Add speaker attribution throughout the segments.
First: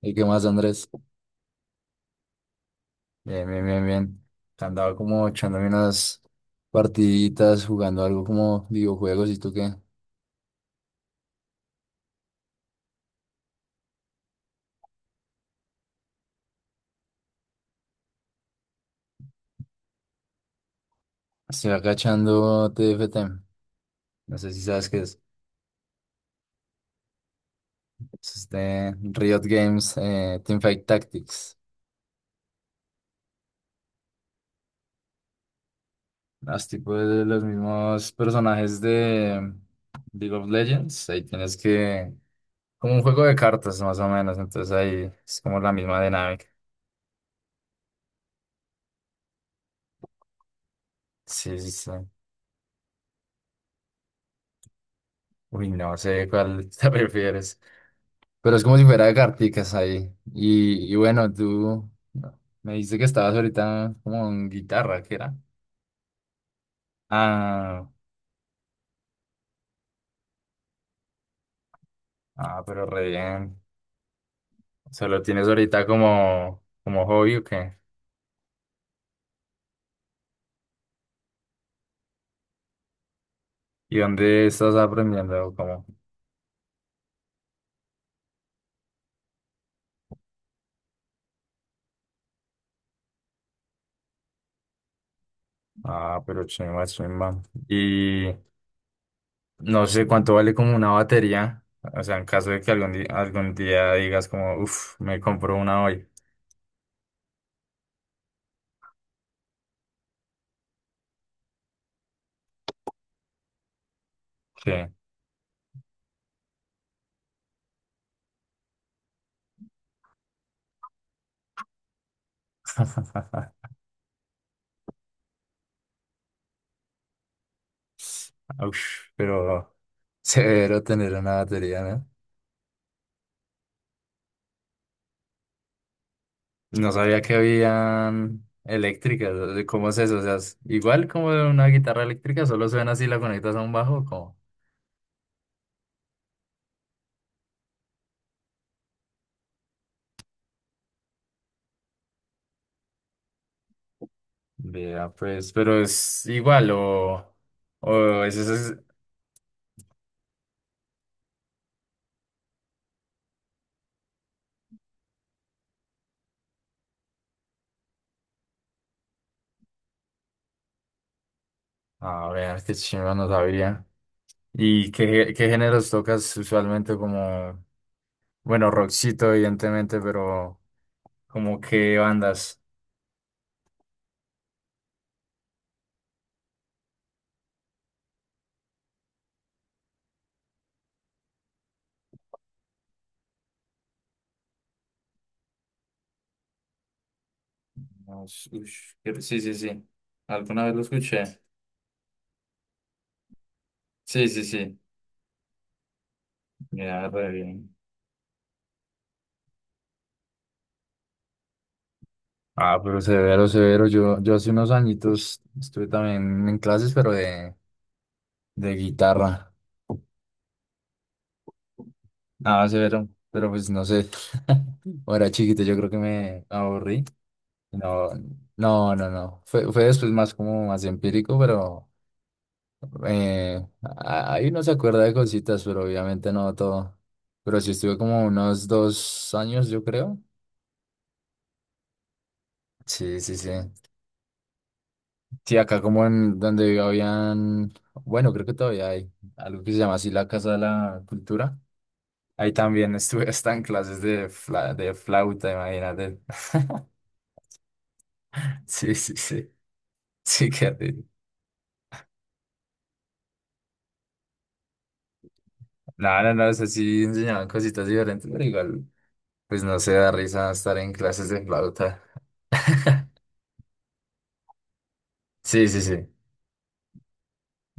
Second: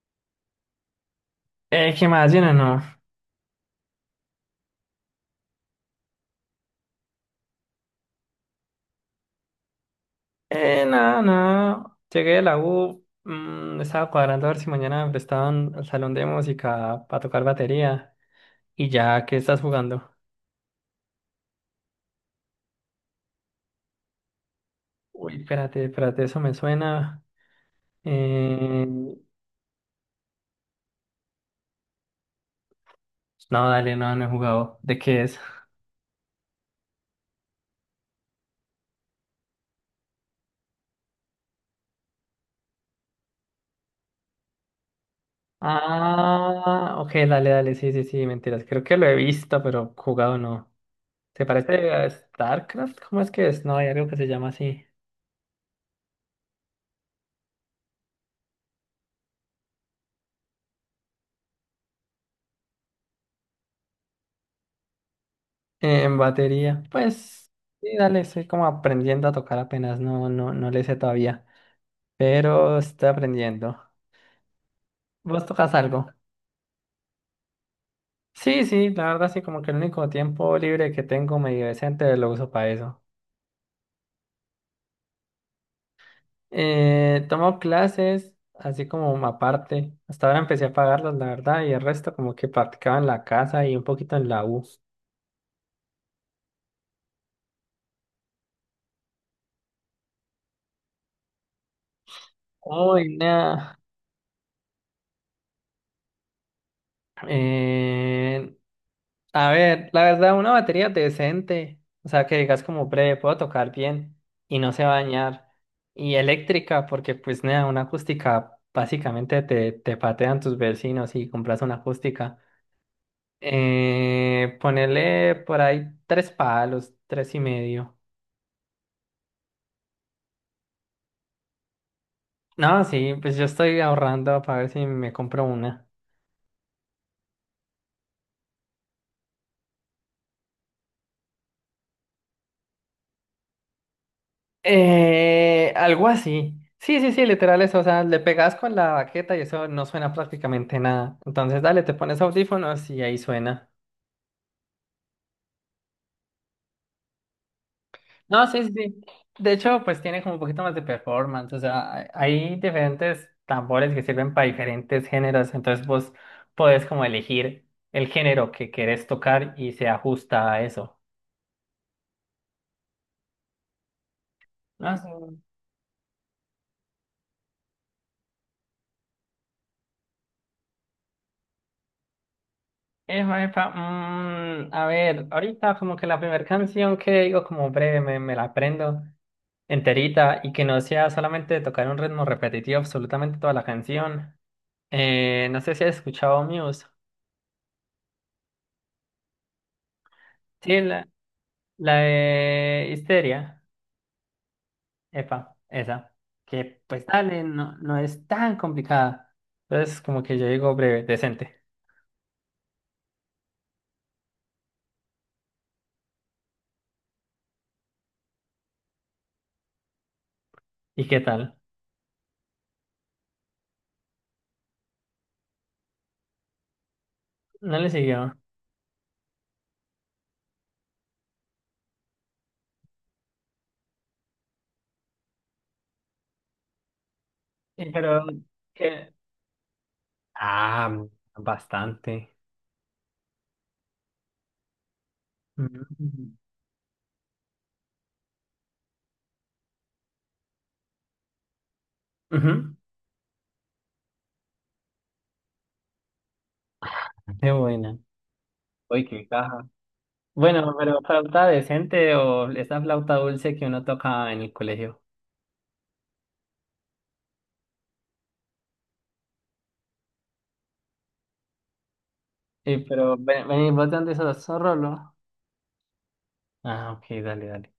Speaker 1: ¿Y qué más, Andrés?
Speaker 2: ¿Qué más? ¿Bien o no?
Speaker 1: Bien, bien, bien, bien. Andaba como echándome unas partiditas, jugando algo como videojuegos. ¿Y tú qué?
Speaker 2: Nada, nada. Llegué de la U, estaba cuadrando a ver si mañana me prestaban al salón de música para tocar batería. Y ya, ¿qué estás jugando?
Speaker 1: Estoy acá echando TFT. No sé si sabes qué es.
Speaker 2: Uy, espérate, espérate, eso me suena.
Speaker 1: Es
Speaker 2: Eh,
Speaker 1: este Riot Games Teamfight Tactics.
Speaker 2: No, dale, no, no he jugado. ¿De qué es?
Speaker 1: Los tipos de los mismos personajes de League of Legends. Ahí tienes que... Como un juego de cartas, más o menos. Entonces ahí es como la misma dinámica.
Speaker 2: Ah, ok, dale, dale, sí, sí, sí, mentiras. Creo que lo he visto, pero jugado no. ¿Se
Speaker 1: Sí, sí, sí.
Speaker 2: parece a StarCraft? ¿Cómo es que es? No, hay algo que se llama así.
Speaker 1: Uy, no sé cuál te prefieres. Pero es como si fuera de carticas ahí. Y bueno, tú me dijiste que estabas ahorita como en guitarra, ¿qué era?
Speaker 2: En batería, pues
Speaker 1: Ah,
Speaker 2: sí, dale, estoy como aprendiendo a tocar apenas, no, no, no le sé todavía,
Speaker 1: ah,
Speaker 2: pero
Speaker 1: pero re
Speaker 2: estoy
Speaker 1: bien.
Speaker 2: aprendiendo.
Speaker 1: ¿Solo tienes
Speaker 2: ¿Vos tocas
Speaker 1: ahorita
Speaker 2: algo?
Speaker 1: como hobby o qué?
Speaker 2: Sí, sí, la verdad sí, como que el único tiempo libre que tengo medio decente lo uso para eso.
Speaker 1: ¿Y dónde estás aprendiendo? Como,
Speaker 2: Tomo clases, así como aparte, hasta ahora empecé a pagarlas, la verdad, y el resto como que practicaba en la casa y un poquito en la U.
Speaker 1: ah, pero chimba, chimba. Y no sé cuánto vale como una batería. O sea, en caso de que
Speaker 2: Uy,
Speaker 1: algún
Speaker 2: nada.
Speaker 1: día digas como, uff, me compro una hoy.
Speaker 2: A ver, la verdad, una batería decente, o sea, que digas como breve, puedo tocar bien y
Speaker 1: Sí.
Speaker 2: no se va a dañar. Y eléctrica, porque pues nada, una acústica básicamente te patean tus vecinos y compras una acústica. Ponerle por ahí tres palos, tres y medio.
Speaker 1: Ush, pero severo tener una batería, ¿no?
Speaker 2: No, sí, pues yo estoy ahorrando para ver si me compro una.
Speaker 1: No sabía que habían eléctricas. O sea, ¿cómo es eso? O sea, es igual como de una guitarra eléctrica, solo suena así, la conectas a un bajo, como.
Speaker 2: Algo así. Sí, sí, sí, literal eso. O sea, le pegas con la baqueta y eso no suena prácticamente nada. Entonces, dale, te pones audífonos y ahí suena.
Speaker 1: Vea, pues, pero es igual, o. O es
Speaker 2: No, sí, sí,
Speaker 1: Es...
Speaker 2: sí. De hecho, pues tiene como un poquito más de performance. O sea, hay diferentes tambores que sirven para diferentes géneros. Entonces, vos podés como elegir el género que querés tocar y se ajusta a eso.
Speaker 1: A ver, qué chimba, no sabía. ¿Y
Speaker 2: No sé.
Speaker 1: qué géneros tocas usualmente? Como. Bueno, rockcito, evidentemente, pero. ¿Como qué bandas?
Speaker 2: Epa, epa, a ver, ahorita como que la primera canción que digo como breve me la aprendo enterita y que no sea solamente tocar un ritmo repetitivo absolutamente toda la canción. No sé si has escuchado Muse.
Speaker 1: No, ush, ush, pero sí, sí, sí. Alguna vez lo
Speaker 2: Sí, la,
Speaker 1: escuché.
Speaker 2: la de Histeria.
Speaker 1: Sí, sí, sí.
Speaker 2: Epa, esa. Que pues
Speaker 1: Mira, re
Speaker 2: dale,
Speaker 1: bien.
Speaker 2: no, no es tan complicada. Entonces como que yo digo breve, decente.
Speaker 1: Ah, pero severo, severo. Yo hace unos añitos estuve también en clases, pero de guitarra.
Speaker 2: ¿Y qué tal?
Speaker 1: Ah, severo. Pero pues no sé. Cuando era chiquito, yo creo que me aburrí.
Speaker 2: No le
Speaker 1: No,
Speaker 2: siguió.
Speaker 1: no, no, no. Fue después más como más empírico, pero ahí uno se acuerda de cositas, pero obviamente no todo. Pero sí
Speaker 2: Sí,
Speaker 1: estuve como
Speaker 2: pero
Speaker 1: unos
Speaker 2: que...
Speaker 1: dos años, yo creo.
Speaker 2: Ah, bastante.
Speaker 1: Sí, sí, sí. Sí, acá como en
Speaker 2: Mm.
Speaker 1: donde habían, bueno, creo que todavía hay algo que se llama así la Casa de la Cultura. Ahí
Speaker 2: Ujú.
Speaker 1: también estuve hasta en clases de flauta, imagínate.
Speaker 2: Qué buena.
Speaker 1: Sí,
Speaker 2: Uy,
Speaker 1: sí,
Speaker 2: qué
Speaker 1: sí.
Speaker 2: caja.
Speaker 1: Sí, qué
Speaker 2: Bueno, pero
Speaker 1: rico.
Speaker 2: flauta decente o esa flauta dulce que uno toca en el colegio.
Speaker 1: No, no, no, o sea, sí enseñaban cositas diferentes, pero igual, pues no se da risa estar en clases de flauta.
Speaker 2: Y pero, ven, ven, ¿Vos de dónde sos? ¿Sos Rolo?
Speaker 1: Sí, sí, sí.
Speaker 2: Ah, ok, dale, dale.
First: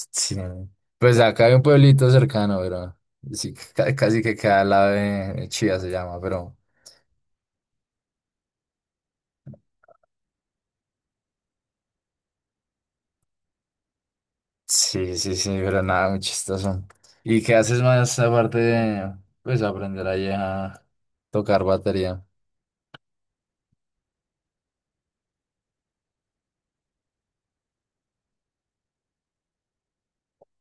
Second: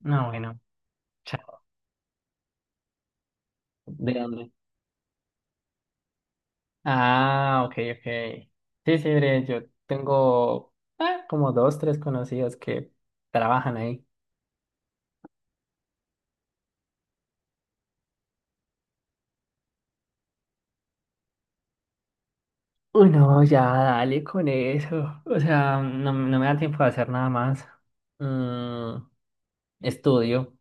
Speaker 2: No,
Speaker 1: Sí.
Speaker 2: bueno,
Speaker 1: Pues acá hay un
Speaker 2: chao.
Speaker 1: pueblito cercano, pero sí, ca-
Speaker 2: ¿De
Speaker 1: casi que
Speaker 2: dónde?
Speaker 1: queda al lado de Chía se llama, pero.
Speaker 2: Ah, ok, ok. Sí, sí, bre, yo tengo como dos, tres conocidos que trabajan ahí.
Speaker 1: Sí, sí, sí, pero nada, muy chistoso. ¿Y qué haces más aparte de, pues, aprender ahí a tocar batería?
Speaker 2: Uy, no, ya, dale con eso. O sea, no, no me da tiempo de hacer nada más. Mm, Estudio.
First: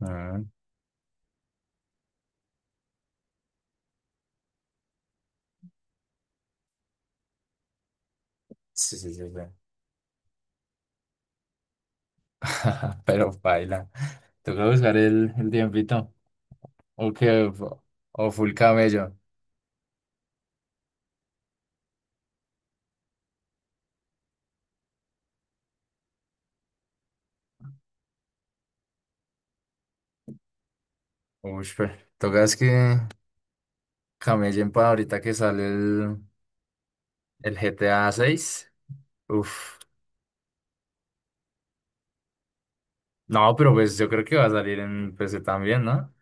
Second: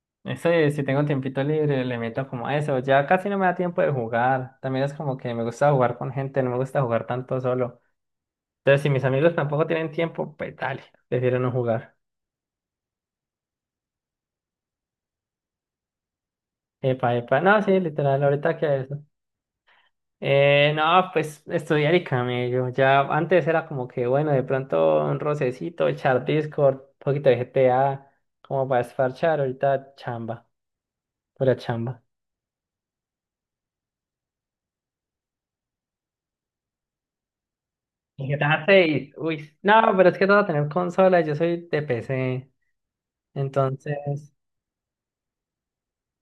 Speaker 1: Mm,
Speaker 2: Ese, si tengo tiempito libre, le meto como a eso. Ya casi no me da tiempo de jugar. También es como que me gusta jugar con gente, no me gusta jugar tanto solo. Entonces, si
Speaker 1: sí,
Speaker 2: mis
Speaker 1: sí, sí,
Speaker 2: amigos
Speaker 1: sí.
Speaker 2: tampoco tienen tiempo, pues dale, prefiero no jugar.
Speaker 1: Pero baila. Toca buscar el tiempito. O
Speaker 2: Epa, epa.
Speaker 1: que,
Speaker 2: No, sí, literal,
Speaker 1: o full
Speaker 2: ahorita que eso.
Speaker 1: camello.
Speaker 2: No, pues estudiar y camello. Ya antes era como que, bueno, de pronto un rocecito, echar Discord, un poquito de GTA, como para esfarchar. Ahorita chamba, pura
Speaker 1: Uy, pues,
Speaker 2: chamba.
Speaker 1: tocas que camellen para ahorita que sale el GTA
Speaker 2: Y G T a
Speaker 1: 6.
Speaker 2: seis uy.
Speaker 1: Uf.
Speaker 2: No, pero es que todo tener consola, yo soy de PC.
Speaker 1: No, pero pues yo creo
Speaker 2: Entonces,
Speaker 1: que va a salir en PC también, ¿no?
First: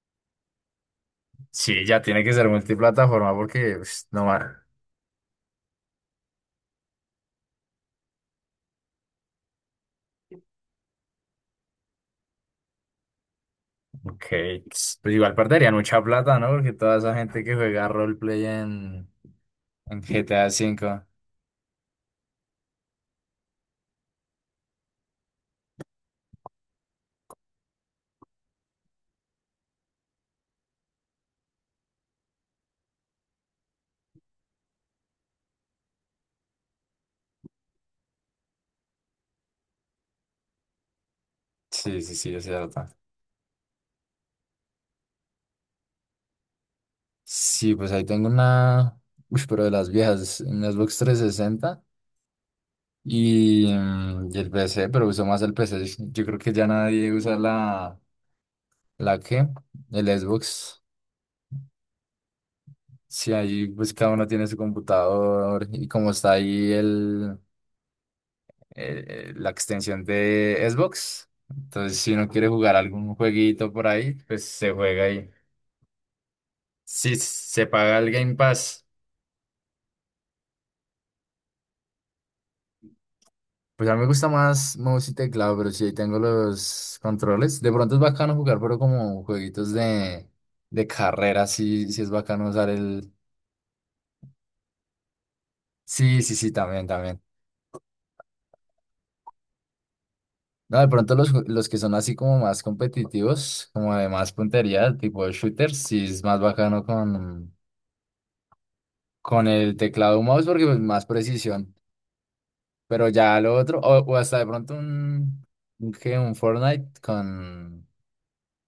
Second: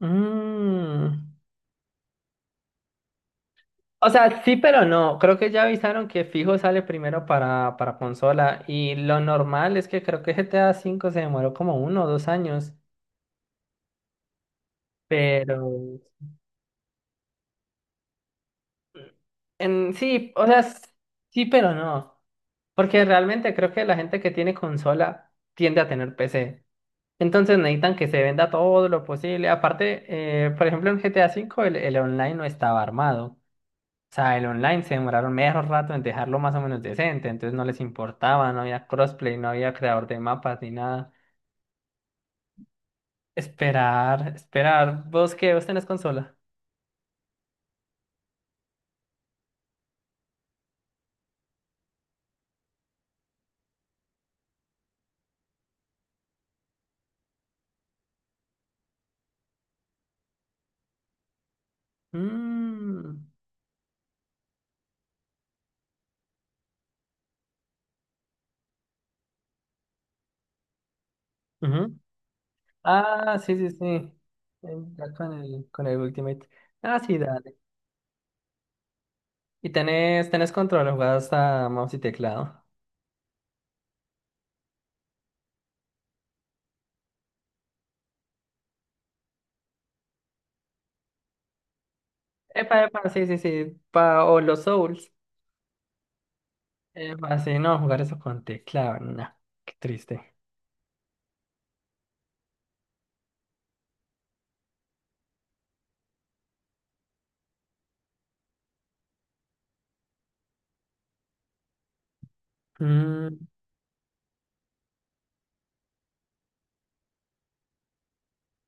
Speaker 2: mm,
Speaker 1: Sí, ya tiene que ser multiplataforma porque pues,
Speaker 2: o
Speaker 1: no
Speaker 2: sea,
Speaker 1: más.
Speaker 2: sí, pero no. Creo que ya avisaron que fijo sale primero para consola. Y lo normal es que creo que GTA V se demoró como uno o dos años.
Speaker 1: Ok, pues igual perderían
Speaker 2: Pero
Speaker 1: mucha plata, ¿no? Porque toda esa gente que juega roleplay en, en
Speaker 2: sí, o
Speaker 1: GTA
Speaker 2: sea,
Speaker 1: 5.
Speaker 2: sí, pero no. Porque realmente creo que la gente que tiene consola tiende a tener PC. Entonces necesitan que se venda todo lo posible. Aparte, por ejemplo, en GTA V el online no estaba armado. O sea, el online se demoraron medio rato en dejarlo más o menos decente, entonces no les importaba, no había crossplay, no había creador de mapas ni nada.
Speaker 1: Sí, sí, sí, es cierto.
Speaker 2: Esperar, esperar. ¿Vos qué? ¿Vos tenés consola?
Speaker 1: Sí, pues ahí tengo una. Uy, pero de las viejas, un Xbox 360 y el PC, pero uso más el PC. Yo creo que ya nadie usa la. ¿La qué? El Xbox.
Speaker 2: Mm,
Speaker 1: Sí, ahí pues cada uno tiene su computador y como está ahí el. eh, la extensión de Xbox. Entonces,
Speaker 2: ujú.
Speaker 1: si uno quiere jugar algún
Speaker 2: Ah, sí, sí,
Speaker 1: jueguito
Speaker 2: sí.
Speaker 1: por ahí, pues se juega
Speaker 2: Ya
Speaker 1: ahí.
Speaker 2: con el Ultimate. Ah,
Speaker 1: Si
Speaker 2: sí, dale.
Speaker 1: se paga el Game Pass,
Speaker 2: ¿Y tenés control o jugás a mouse y teclado?
Speaker 1: pues a mí me gusta más mouse y teclado, pero si ahí tengo los controles, de pronto es bacano jugar, pero como jueguitos de carrera, sí, sí es bacano usar
Speaker 2: Epa, epa,
Speaker 1: el...
Speaker 2: sí, sí, sí. Pa, o los Souls.
Speaker 1: Sí, sí, sí, también, también.
Speaker 2: Epa, sí, no, jugar eso con teclado, no. Qué triste.
Speaker 1: No, de pronto los que son así como más competitivos, como de más puntería, tipo de shooters, sí es más bacano con el teclado o mouse porque pues, más precisión. Pero ya
Speaker 2: Mm,
Speaker 1: lo otro, o hasta de pronto ¿qué? Un Fortnite con...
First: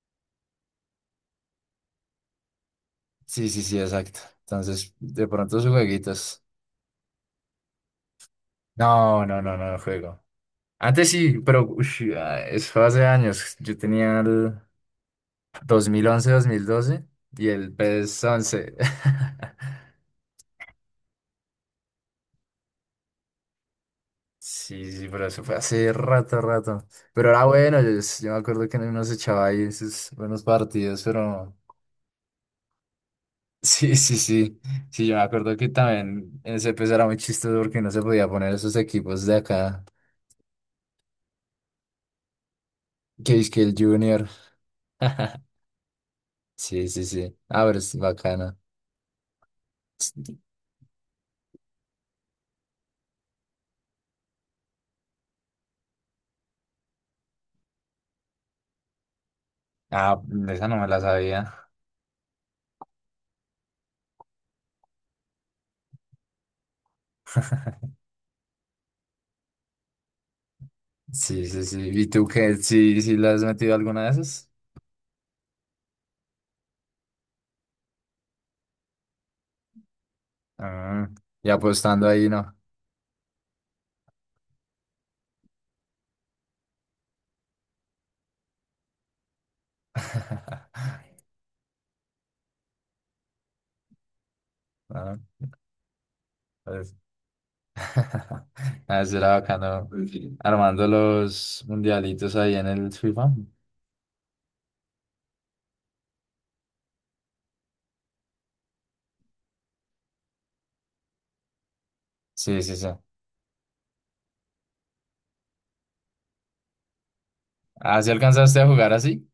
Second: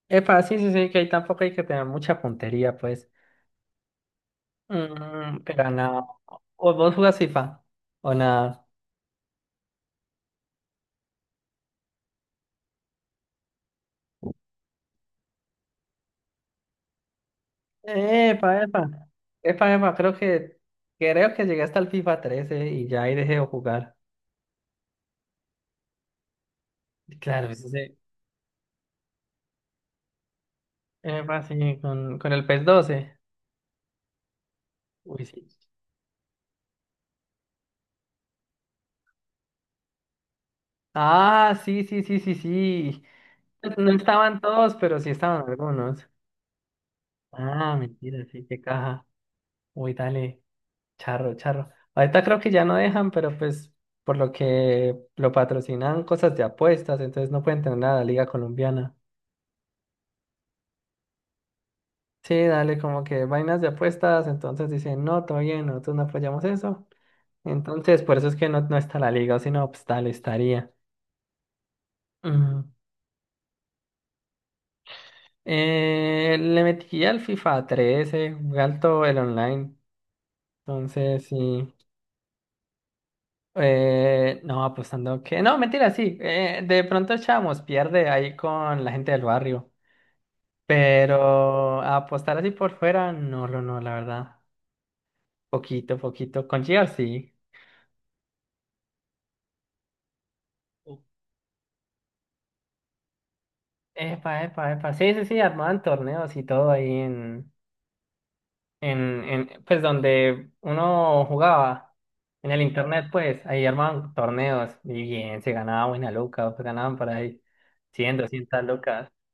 Speaker 2: epa, sí, sí, sí, que ahí tampoco hay que tener mucha puntería, pues.
Speaker 1: Sí, sí, sí, exacto. Entonces, de pronto sus
Speaker 2: Pero nada.
Speaker 1: jueguitos.
Speaker 2: ¿O vos jugás FIFA? ¿O nada?
Speaker 1: No, no, no, no juego. Antes sí, pero ush, ah, eso fue hace años. Yo tenía el dos dos mil once 2012 y el PS
Speaker 2: Epa,
Speaker 1: 11
Speaker 2: epa. Epa, epa, creo que llegué hasta el FIFA 13 y ya ahí dejé de jugar.
Speaker 1: Sí, sí, pero eso fue hace rato, rato. Pero era
Speaker 2: Claro, sí,
Speaker 1: bueno, yo,
Speaker 2: sí.
Speaker 1: yo me acuerdo que uno se echaba ahí sus buenos partidos,
Speaker 2: Epa,
Speaker 1: pero...
Speaker 2: sí, con el PES 12.
Speaker 1: Sí, sí, sí. Sí, yo me
Speaker 2: Uy, sí.
Speaker 1: acuerdo que también en ese pez era muy chistoso porque no se podía poner esos equipos de acá.
Speaker 2: Ah, sí, sí, sí, sí, sí.
Speaker 1: Que es que el
Speaker 2: Pues no
Speaker 1: Junior.
Speaker 2: estaban todos, pero sí estaban algunos.
Speaker 1: Sí, sí, sí. Ah,
Speaker 2: Ah,
Speaker 1: pero es
Speaker 2: mentira, sí,
Speaker 1: bacana.
Speaker 2: qué caja. Uy, dale. Charro, charro. Ahorita creo que ya no dejan, pero pues por lo que lo patrocinan cosas de apuestas, entonces no pueden tener nada de la Liga Colombiana.
Speaker 1: Ah, esa no me la sabía.
Speaker 2: Sí, dale, como que vainas de apuestas, entonces dicen, no, todo bien, nosotros no apoyamos eso. Entonces, por eso es que no, no está la liga, sino pues tal estaría.
Speaker 1: Sí, sí, sí. ¿Y tú qué?
Speaker 2: Mm.
Speaker 1: ¿Sí, sí le has metido alguna de esas?
Speaker 2: Le metí al FIFA 13, jugué alto el online,
Speaker 1: Ah,
Speaker 2: entonces
Speaker 1: y
Speaker 2: sí.
Speaker 1: apostando ahí, ¿no?
Speaker 2: No, apostando que... No, mentira, sí, de pronto Chamos pierde ahí con la gente del barrio. Pero apostar así por fuera, no, no, no, la verdad.
Speaker 1: Ah,
Speaker 2: Poquito, poquito. Con Gear
Speaker 1: pues.
Speaker 2: sí.
Speaker 1: Ah, eso era bacano. Armando
Speaker 2: O-
Speaker 1: los mundialitos ahí en el FIFA.
Speaker 2: Epa, epa, epa. Sí, sí, sí, armaban torneos y todo ahí en, pues donde uno jugaba, en
Speaker 1: Sí,
Speaker 2: el
Speaker 1: sí, sí.
Speaker 2: internet, pues, ahí armaban torneos y bien, se ganaba buena loca, pues ganaban por ahí
Speaker 1: ¿Ah, sí
Speaker 2: 100
Speaker 1: alcanzaste
Speaker 2: 200
Speaker 1: a jugar
Speaker 2: locas.
Speaker 1: así?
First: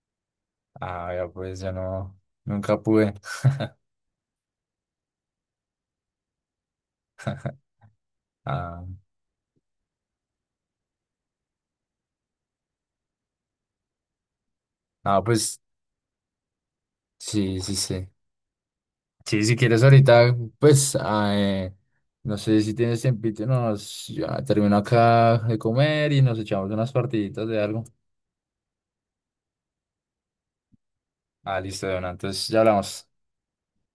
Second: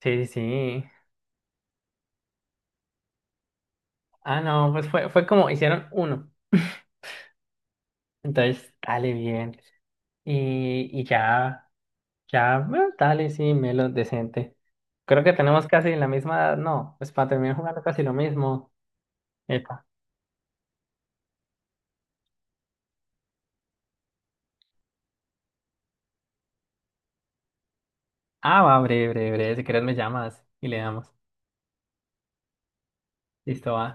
Speaker 2: Sí, sí, sí.
Speaker 1: Ah, ya pues yo no, nunca pude.
Speaker 2: Ah, no, pues fue como hicieron uno. Entonces,
Speaker 1: Ah,
Speaker 2: dale bien. Y ya. Ya, bueno, dale, sí, Melo, decente.
Speaker 1: ah,
Speaker 2: Creo que
Speaker 1: pues
Speaker 2: tenemos casi la misma edad, no, pues para terminar
Speaker 1: sí, sí,
Speaker 2: jugando casi
Speaker 1: sí.
Speaker 2: lo mismo.
Speaker 1: Sí, si quieres
Speaker 2: Epa.
Speaker 1: ahorita, pues, no sé si tienes tiempito, ya termino acá de comer y nos echamos unas partiditas de algo.
Speaker 2: Ah, va, breve, breve, breve, si quieres me llamas y le damos.
Speaker 1: Ah, listo, bueno, entonces ya hablamos.
Speaker 2: Listo, va.